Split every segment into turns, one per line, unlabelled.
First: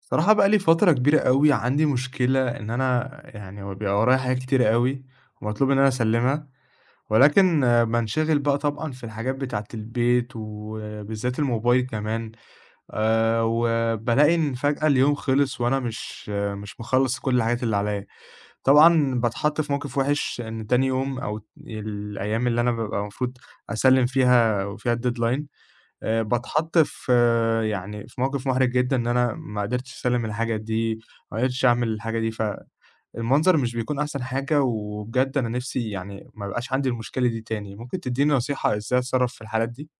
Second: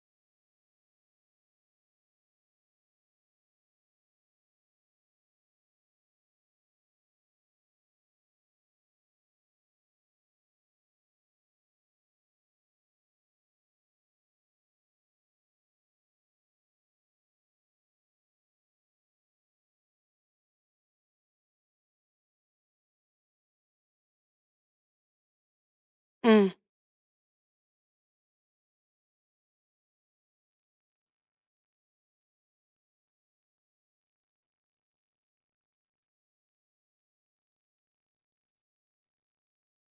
صراحة بقى لي فترة كبيرة أوي عندي مشكلة إن أنا يعني هو بيبقى ورايا حاجات كتيرة أوي ومطلوب إن أنا أسلِّمها، ولكن بانشغل بقى طبعًا في الحاجات بتاعة البيت وبالذات الموبايل كمان. وبالاقي إن فجأة اليوم خلص وأنا مش مش مخلّص كل الحاجات اللي عليّا. طبعًا باتحط في موقف وِحِش إن تاني يوم أو الأيام اللي أنا بابقى المفروض أسلِّم فيها وفيها الdeadline،
إمم.
باتحط في يعني في موقف محرج جدًا إن أنا ما قدرتش أسلّم الحاجة دي، ما قدرتش أعمل الحاجة دي، فالمنظر مش بيكون أحسن حاجة، وبجد أنا نِفْسي يعني ما يبقاش عندي المشكلة دي تاني. ممكن تدّيني نصيحة إزاي أتصرّف في الحالات دي؟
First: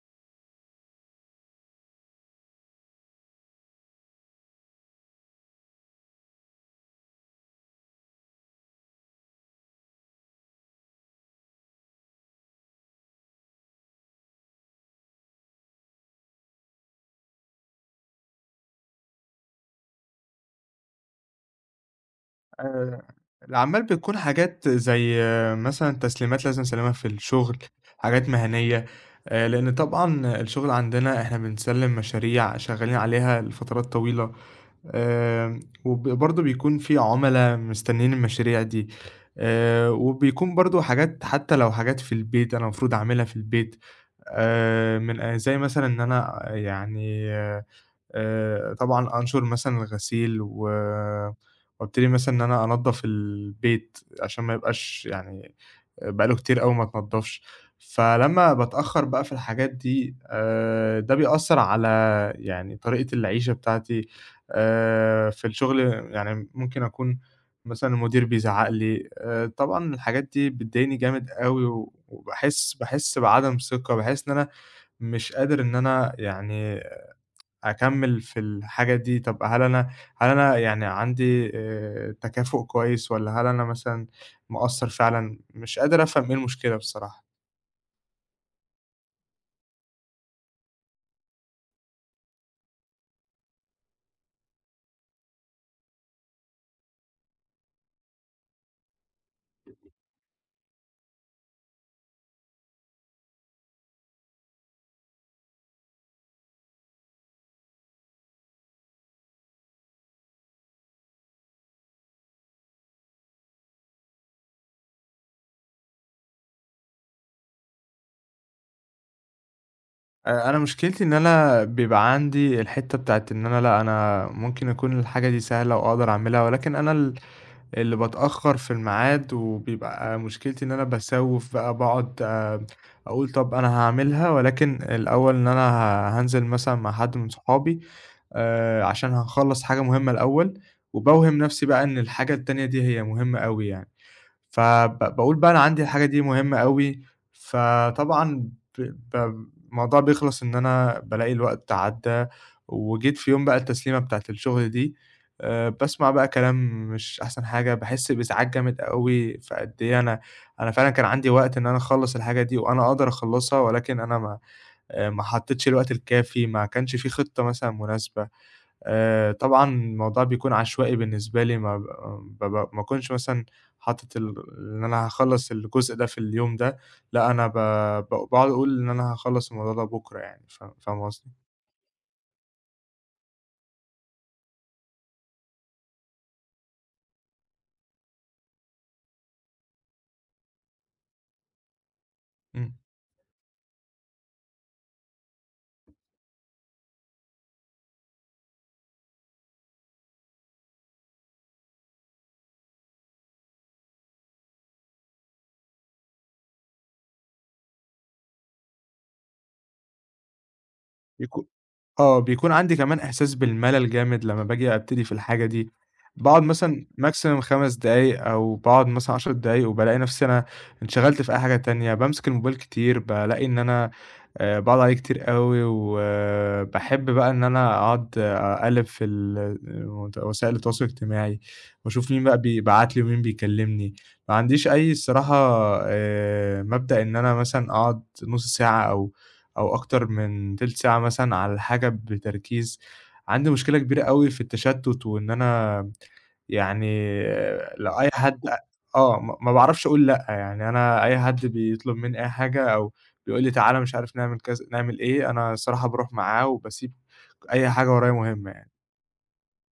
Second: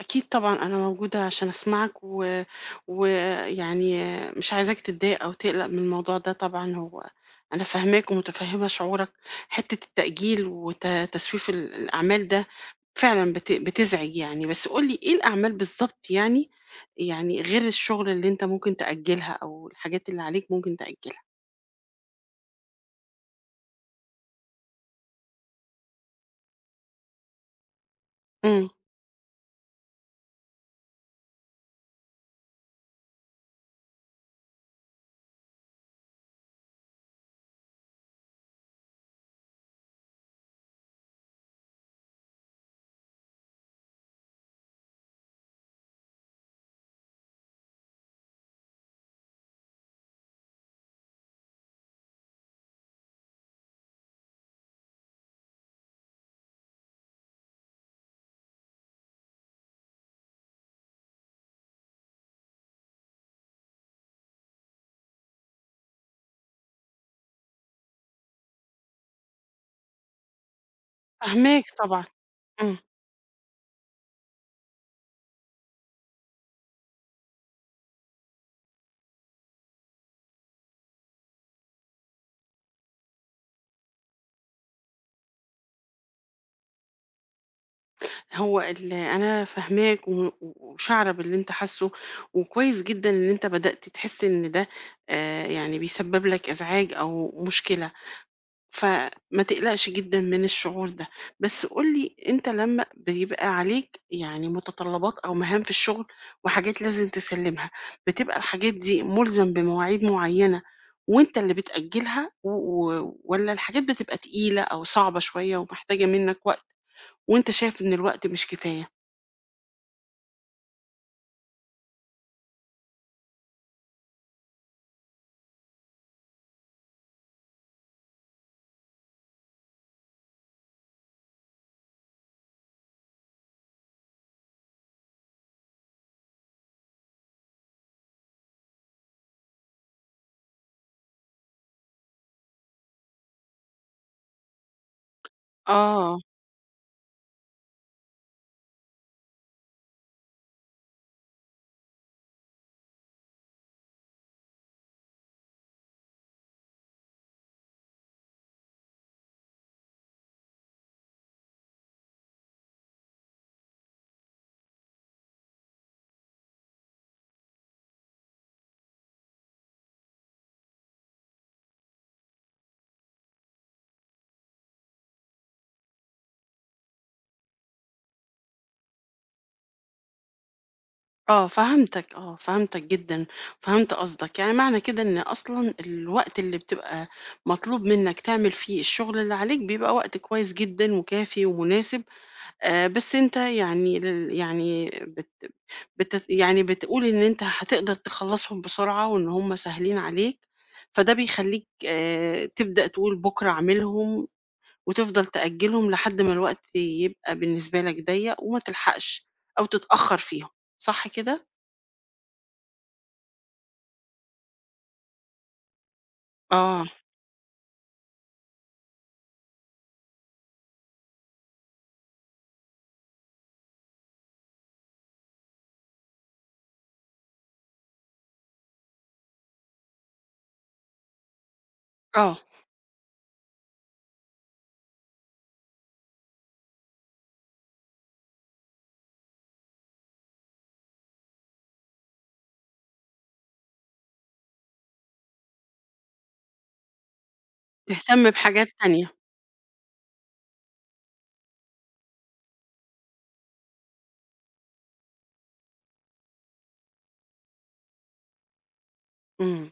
أكيد طبعًا أنا موجودة عشان أسمعك ويعني مش عايزاك تتضايق أو تقلق من الموضوع ده. طبعًا هو أنا فاهماك ومتفهّمة شعورك. حتّة التأجيل تسويف الأعمال ده فعلًا بتزعج يعني. بس قُل لي إيه الأعمال بالضبط يعني، يعني غير الشغل اللي أنت ممكن تأجّلها أو الحاجات اللي عليك ممكن تأجّلها؟
آآ الأعمال بتكون حاجات زي مثلًا تسليمات لازم أسلّمها في الشغل، حاجات
إمم،
مهنية، لإن طبعًا الشغل عندنا إحنا بنسلّم مشاريع شغّالين عليها لفترات طويلة. برضه بيكون في عُملا مستنيين المشاريع دي، وبيكون برضه حاجات، حتى لو حاجات في البيت أنا المفروض أعملها في البيت، من زي مثلًا إن أنا يعني طبعًا أنشر مثلًا الغسيل، و وابتدي مثلًا إن أنا أنضّف البيت عشان ما يبقاش يعني بقى له كتير أوي ما اتنضّفش. فلمّا باتأخّر بقى في الحاجات دي ده بيأثّر على يعني طريقة العيشة بتاعتي. في الشغل يعني ممكن أكون مثلًا المدير بيزعّق لي، طبعًا الحاجات دي بتضايقني جامد
فاهماك
أوي،
طبعًا،
وباحس
إمم.
بعدم ثقة، باحس إن أنا مش قادر إن أنا يعني أكمّل في الحاجة دي. طب هل أنا هل أنا يعني عندي تكافؤ كويس والّا هل أنا مثلًا مقصّر فعلًا؟ مش قادر أفهم إيه المشكلة بصراحة.
هو أنا فاهماك وشاعرة باللي أنت حاسّه، وكويس جدًا إن أنت بدأت تحس إن ده يعني بيسبب لك إزعاج أو مشكلة. فما تقلقش جدًا من الشعور ده. بس قُل لي أنت لمّا بيبقى عليك يعني متطلبات أو مهام في الشغل وحاجات لازم تسلّمها، بتبقى الحاجات دي مُلزم بمواعيد معيّنة وأنت اللي بتأجّلها و و والّا الحاجات بتبقى تقيلة أو صعبة شوية ومحتاجة منّك وقت وأنت شايف إن الوقت مش كفاية؟
أنا مشكلتي إن أنا بيبقى عندي الحتّة بتاعة إن أنا لأ، أنا ممكن يكون الحاجة دي سهلة وأقدر أعملها، ولكن أنا ال اللي باتأخّر في الميعاد، وبيبقى مشكلتي إن أنا باسوّف بقى باقعد، أقول طَب أنا هاعملها، ولكن الأول إن أنا هانزل مثلًا مع حد من صحابي عشان هنخلّص حاجة مهمة الأول، وباوهم نَفْسي بقى إن الحاجة التانية دي هي مهمة أوي يعني. باقول بقى أنا عندي الحاجة
آه،
دي مهمة أوي، فطبعًا ب ب الموضوع بيخلص إن أنا بالاقي الوقت عدّى، وجيت في يوم بقى التسليمة بتاعة الشغل دي. باسمع بقى كلام مش أحسن حاجة، باحس بإزعاج جامد أوي، فقد إيه أنا فعلًا كان عندي وقت إن أنا أخلّص الحاجة دي وأنا أقدر أخلّصها، ولكن أنا ما ما حطيتش الوقت الكافي، ما كانش في خطة مثلًا مناسبة. طبعًا الموضوع بيكون عشوائي بالنسبة لي، ما أكونش مثلًا حاطط إن أنا هاخلّص الجزء ده في اليوم ده، لأ أنا ب ب باقعد أقول إن أنا هاخلّص الموضوع ده بُكرة يعني، فاهم قصدي؟
آه، فهمتك، آه، فهمتك جدًا، فهمت قصدك. يعني معنى كده إن أصلًا الوقت اللي بتبقى مطلوب منك تعمل فيه الشغل اللي عليك بيبقى وقت كويس جدًا وكافي ومناسب.
إمم.
بس أنت يعني لل يعني بت بت يعني بتقول إن أنت هتقدر تخلّصهم بسرعة وإن هم سهلين عليك. فده بيخلّيك تبدأ تقول بُكرة أعملهم وتفضل تأجّلهم لحد ما الوقت يبقى بالنسبة لك ضيّق وما تلحقش أو تتأخّر فيهم، صح كده؟
بيكو آه، بيكون عندي كمان إحساس بالملل جامد لمّا باجي أبتدي في الحاجة دي، باقعد
آه،
مثلًا maximum 5 دقايق أو باقعد مثلًا 10 دقايق وبالاقي نفسي أنا انشغلت في أي حاجة تانية، بامسك الموبايل كتير، بالاقي إن أنا باقعد عليه كتير أوي، وباحب بقى إن أنا أقعد أقلِّب في ال وت وسائل التواصل الاجتماعي، وأشوف مين بقى
آه،
بيبعت لي ومين بيكلمني. ما عنديش أي الصراحة، مبدأ إن أنا مثلًا أقعد نُص ساعة أو أكتر من تِلت ساعة مثلًا على حاجة بتركيز. عندي مشكلة كبيرة أوي في التشتُّت، وإن أنا يعني لو أي
تهتم
حد،
بحاجات تانية،
آه، ما باعرفش أقول لأ، يعني أنا أي حد بيطلب منّي أي حاجة أو بيقول لي تعالَ مش عارف نعمل كذا نعمل إيه، أنا الصراحة باروح معاه وباسيب أي حاجة ورايا مهمة يعني.
إمم،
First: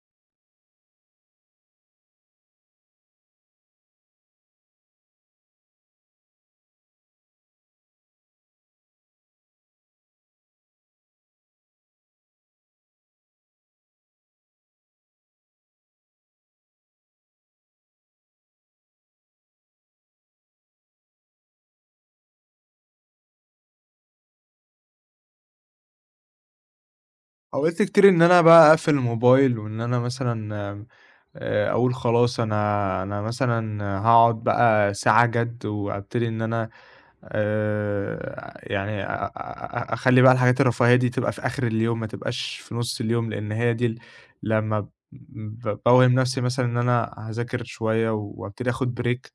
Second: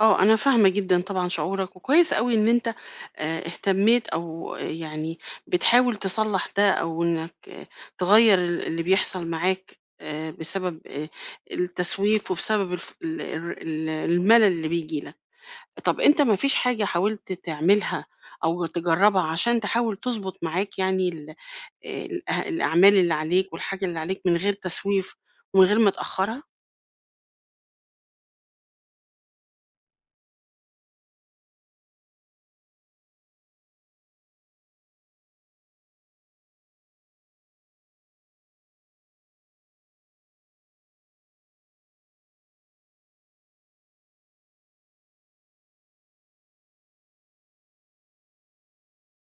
آه، أنا فاهمة جدًا طبعًا شعورك. وكويس أوي إن أنت اهتميت أو يعني بتحاول تصلّح ده أو إنك تغيّر اللي بيحصل معاك بسبب التسويف وبسبب الف ال الر ال الملل اللي بييجي لك. طب أنت ما فيش حاجة حاولت تعملها أو تجرّبها عشان تحاول تضبط معاك يعني ال ال أه الأعمال اللي عليك والحاجة اللي عليك من غير تسويف ومن غير ما تأخّرها؟
أوقات كتير إن أنا بقى أقفّل الموبايل، وإن أنا مثلًا أقول خلاص، أنا مثلًا هاقعد بقى ساعة جَد وأبتدي إن أنا يعني أ أ أ أخلّي بقى الحاجات الرفاهية دي تبقى في آخر اليوم، ما تبقاش في نُص اليوم، لإن هي دي ال لمّا ب ب باوهم نَفْسي مثلًا إن أنا هاذاكر شوية وابتدي آخُد break.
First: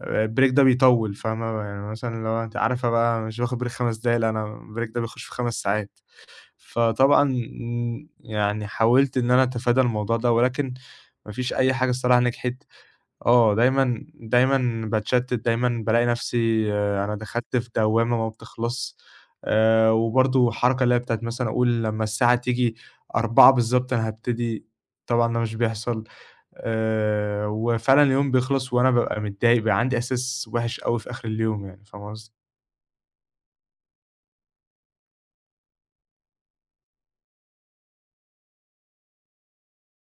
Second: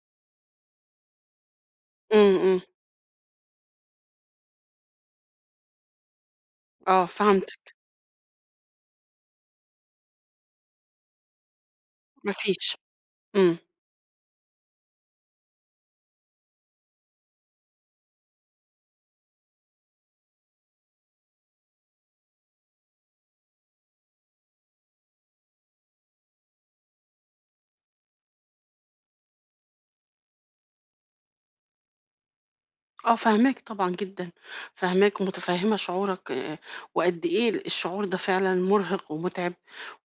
الbreak ده بيطوِّل، فاهمة؟ يعني مثلًا اللي
إمم،
هو أنتِ
إمم.
عارفة بقى مش باخُد break 5 دقايق، لأ أنا الbreak ده بيخُش في 5 ساعات.
آه
فطبعًا
فهمتك،
يعني حاولت إن أنا أتفادى الموضوع ده، ولكن ما فيش أي حاجة الصراحة
ما
نجحت.
فيش.
آه،
إمم.
دايمًا باتشتت، دايمًا بالاقي نفسي، آه، أنا دخلت في دوامة ما بتخلص. وبرضه الحركة اللي هي بتاعة مثلًا أقول لمّا الساعة تيجي 16:00 بالضبط أنا هابتدي، طبعًا ده مش بيحصل. وفعلًا اليوم بيخلص وأنا بابقى متضايق، بيبقى عندي إحساس وحِش أوي في آخر اليوم يعني، فاهم قصدي؟
آه فاهماك طبعًا جدًا، فاهماك ومتفهّمة شعورك وقد إيه الشعور ده فعلًا مُرهِق ومُتعب،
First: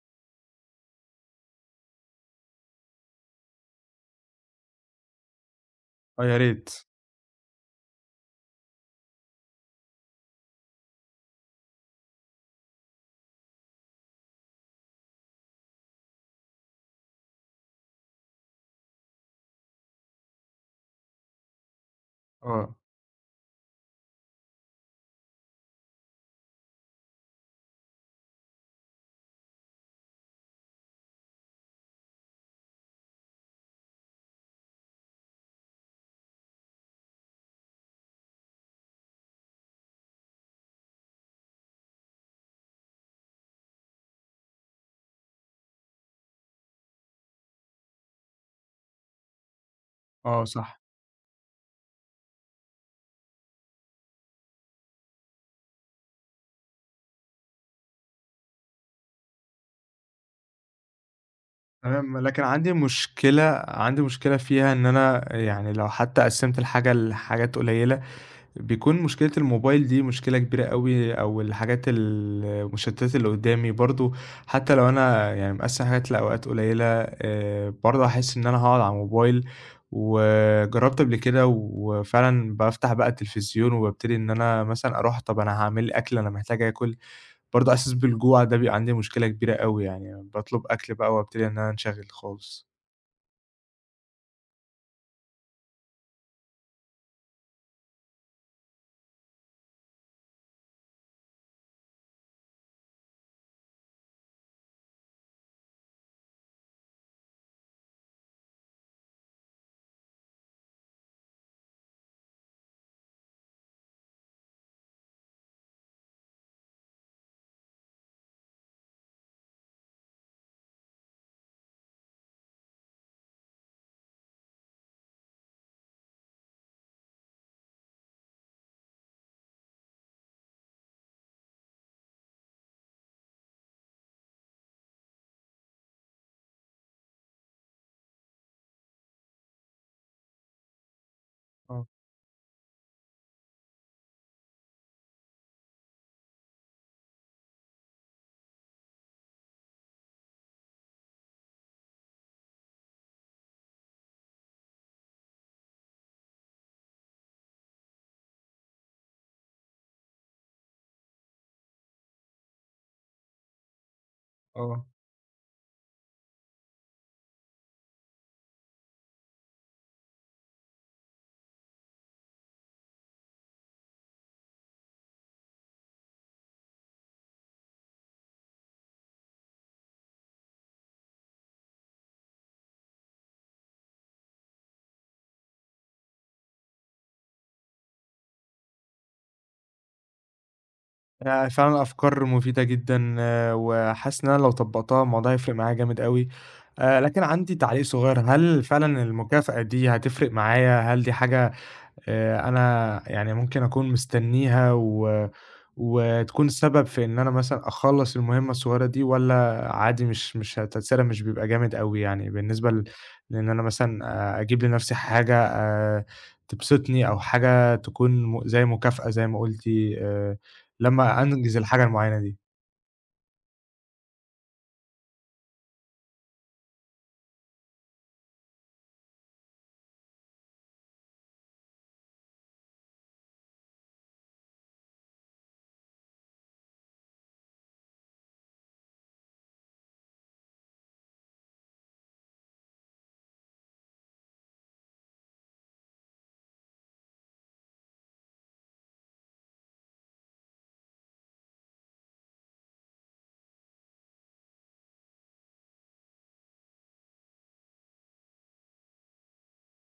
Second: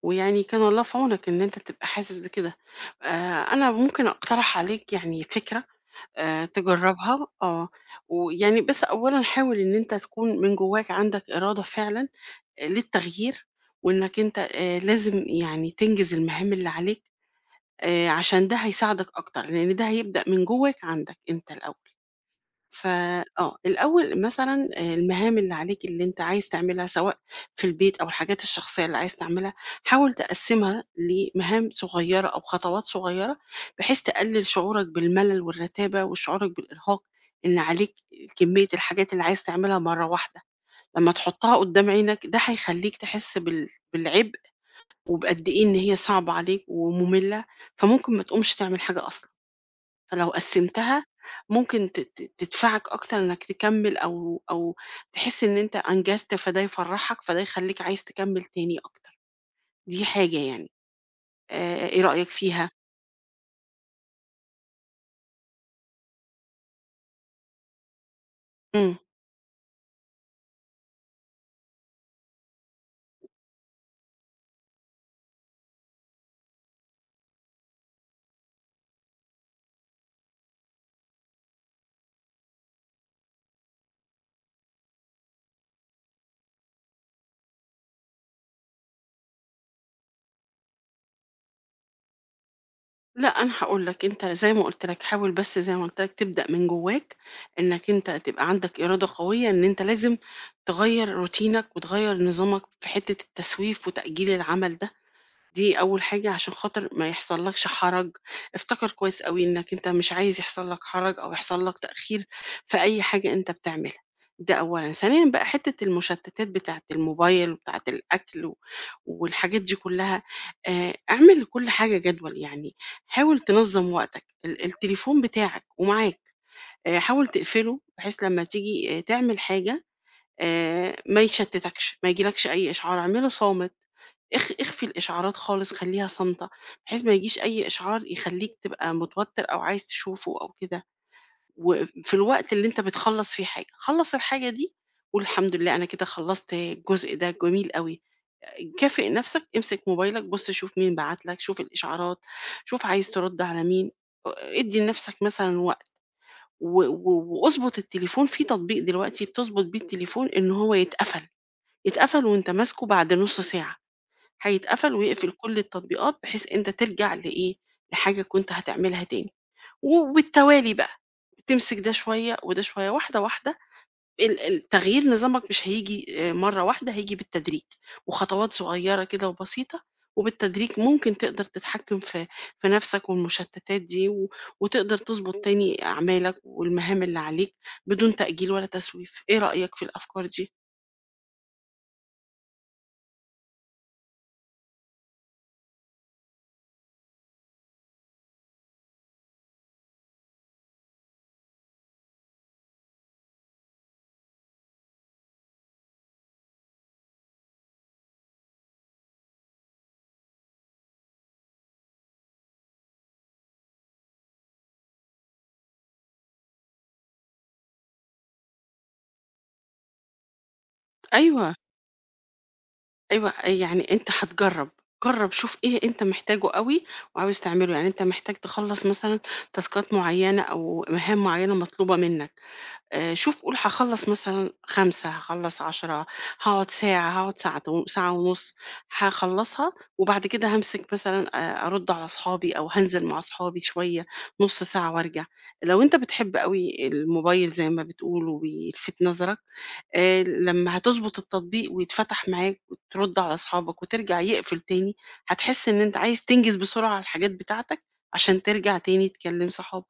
ويعني كان الله في عونك إن أنت تبقى حاسس بكده. أنا ممكن أقترح عليك يعني فكرة
آه، يا ريت.
تجرّبها ويعني بس أولًا حاول إن أنت تكون من جواك عندك إرادة فعلًا للتغيير، وإنك أنت لازم يعني تنجز المهام اللي عليك، عشان ده هيساعدك أكتر، لإن ده هيبدأ من جواك عندك أنت الأول.
آه.
ف آه، الأول مثلًا المهام اللي عليك اللي أنت عايز تعملها سواء في البيت أو الحاجات الشخصية اللي عايز تعملها، حاول تقسّمها لمهام صغيّرة أو خطوات صغيّرة، بحيث تقلل شعورك بالملل والرتابة وشعورك بالإرهاق، إن عليك كمية الحاجات اللي عايز تعملها مرّة واحدة، لمّا تحطها قدّام عينك ده هيخلّيك تحس بالعبء وبقد إيه إن هي صعبة عليك ومملة، فممكن ما تقومش تعمل حاجة أصلًا. فلو
آه، صح.
قسمتها ممكن ت ت تدفعك أكتر إنك تكمل أو تحس إن أنت أنجزت فده يفرحك، فده يخليك عايز تكمل تاني أكتر، دي حاجة يعني، إيه
تمام،
رأيك
لكن
فيها؟
عندي مشكلة، عندي مشكلة فيها إن أنا يعني لو حتى قسّمت الحاجة لحاجات قليلة بيكون
إمم.
مشكلة الموبايل دي مشكلة كبيرة أوي، أو الحاجات المشتتات اللي قدّامي برضه. حتى لو أنا يعني مقسّم الحاجات لأوقات قليلة، برضه هاحس إن أنا هاقعد على الموبايل. وجرّبت قبل كده، وفعلًا بافتح بقى التلفزيون وبابتدي إن أنا مثلًا أروح طَب أنا هاعمل لي أكل، أنا محتاج آكل، برضه إحساس بالجوع ده بيبقى عندي مشكلة كبيرة أوي يعني، باطلب أكل بقى وابتدي إن أنا أنشغل خالص.
لأ أنا هاقول لك، أنت زي ما قُلت لك حاول بس زي ما قُلت لك تبدأ من جواك، إنك أنت تبقى عندك إرادة قوية إن أنت لازم تغيّر روتينك وتغيّر نظامك في حتة التسويف وتأجيل العمل ده. دي أول حاجة عشان خاطر ما يحصلكش حرج. افتكر كويس أوي إنك أنت مش عايز يحصل لك حرج أو يحصل لك تأخير في أي حاجة أنت بتعملها. ده أولًا، ثانيًا بقى حتة المشتتات بتاعة الموبايل وبتاعة الأكل و والحاجات دي كلها، اعمل لكل حاجة جدول. يعني حاول تنظّم وقتك، ال التليفون بتاعك ومعاك حاول تقفله بحيث لمّا تيجي تعمل حاجة ما يشتتكش، ما يجيلكش أي إشعار، اعمله صامت. اخفي الإشعارات خالص، خلّيها صامتة، بحيث ما يجيش أي إشعار يخلّيك تبقى متوتر أو عايز تشوفه أو كده.
آه.
وفي الوقت اللي أنت بتخلّص فيه حاجة، خلّص الحاجة دي قُل الحمد لله أنا كده خلّصت الجزء ده جميل أوي. كافئ نفْسك، امسك موبايلك، بُص شوف مين بعت لك، شوف الإشعارات، شوف عايز ترُد على مين. أ ادّي لنفْسك مثلًا وقت، و و واضبط التليفون. في تطبيق دلوقتي بتضبط بيه التليفون إن هو يتقفل. يتقفل وأنت ماسكه بعد نُص ساعة،
آه.
هيتقفل ويقفل كل التطبيقات بحيث أنت ترجع لإيه، لحاجة كنت هتعملها تاني. وبالتوالي بقى، تمسك ده شوية وده شوية، واحدة، واحدة، ال ال تغيير نظامك مش هييجي مرة واحدة، هييجي بالتدريج، وخطوات صغيرة كده وبسيطة. وبالتدريج ممكن تقدر تتحكم في نَفْسك والمشتتات دي، وتقدر تضبط تاني أعمالك والمهام اللي عليك بدون تأجيل ولا تسويف. إيه رأيك في الأفكار دي؟
فعلًا أفكار مفيدة جدًا، آه، وحاسس إن أنا لو طبّقتها الموضوع هيفرق معايا جامد أوي. لكن عندي تعليق صغير، هل فعلًا المكافأة دي هتفرق معايا؟ هل دي حاجة أنا يعني ممكن أكون مستنّيها، وتكون سبب في إن أنا مثلًا أخلّص المهمة الصغيّرة دي؟ والّا عادي مش، مش هتأثيرها مش بيبقى جامد أوي يعني، بالنسبة لإن أنا مثلًا أجيب لنَفْسي حاجة تبسطني، أو حاجة تكون زي مكافأة زي ما قُلتِ، آآ لمّا
أيوه.
أنجز الحاجة المعيّنة دي؟
أيوه، يعني أنت هتجرّب. جرّب شوف إيه أنت محتاجه أوي وعاوز تعمله. يعني أنت محتاج تخلّص مثلًا تاسكات معيّنة أو مهام معيّنة مطلوبة منّك، شوف قُل هاخلّص مثلًا 5، هاخلّص 10، هاقعد ساعة، هاقعد ساعة ونُص، هاخلّصها وبعد كده هامسك مثلًا أرُد على أصحابي أو هانزل مع أصحابي شوية نُص ساعة وأرجع. لو أنت بتحب أوي الموبايل زي ما بتقول وبيلفت نظرك لمّا هتضبط التطبيق ويتفتح معاك وترُد على أصحابك وترجع يقفل تاني، هتحس إن أنت عايز تنجز بسرعة الحاجات بتاعتك عشان ترجع تاني تكلّم صحابك.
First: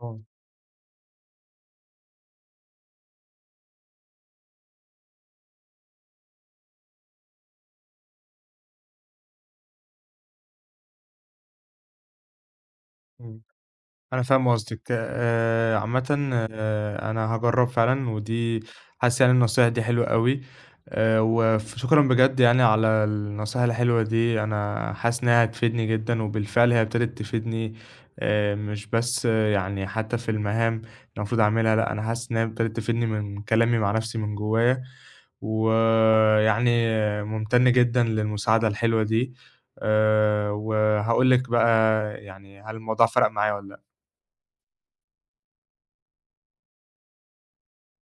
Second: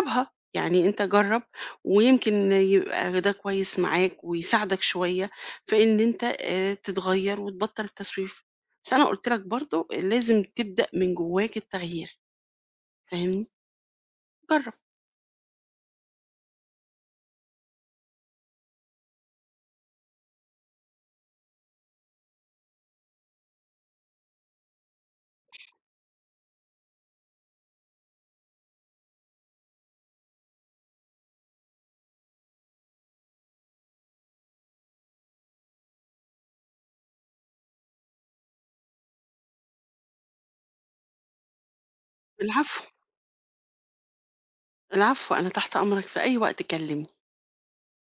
آه.
يعني أنت جرّب ويمكن يبقى ده كويس معاك ويساعدك شوية في إن أنت تتغيّر وتبطّل التسويف. بس أنا قُلت لك برضه لازم تبدأ من جوّاك التغيير،
إمم.
فاهمني؟
أنا فاهم
جرّب.
قصدِك، عامةً أنا هاجرّب فعلًا، حاسس يعني النصايح دي حلوة أوي. وشكرًا بجد يعني على النصايح الحلوة دي، أنا حاسس إنها هتفيدني جدًا، وبالفعل هي ابتدت تفيدني. مش بس يعني حتى في المهام اللي المفروض أعملها، لأ أنا حاسس إنها ابتدت تفيدني من كلامي مع نفسي من جوايا. ويعني ممتن جدًا للمساعدة الحلوة دي. وهاقول لِك بقى يعني هل
العفو،
الموضوع فرق معايا والّا لأ.
العفو، أنا تحت أمرك في أي وقت كلّمني.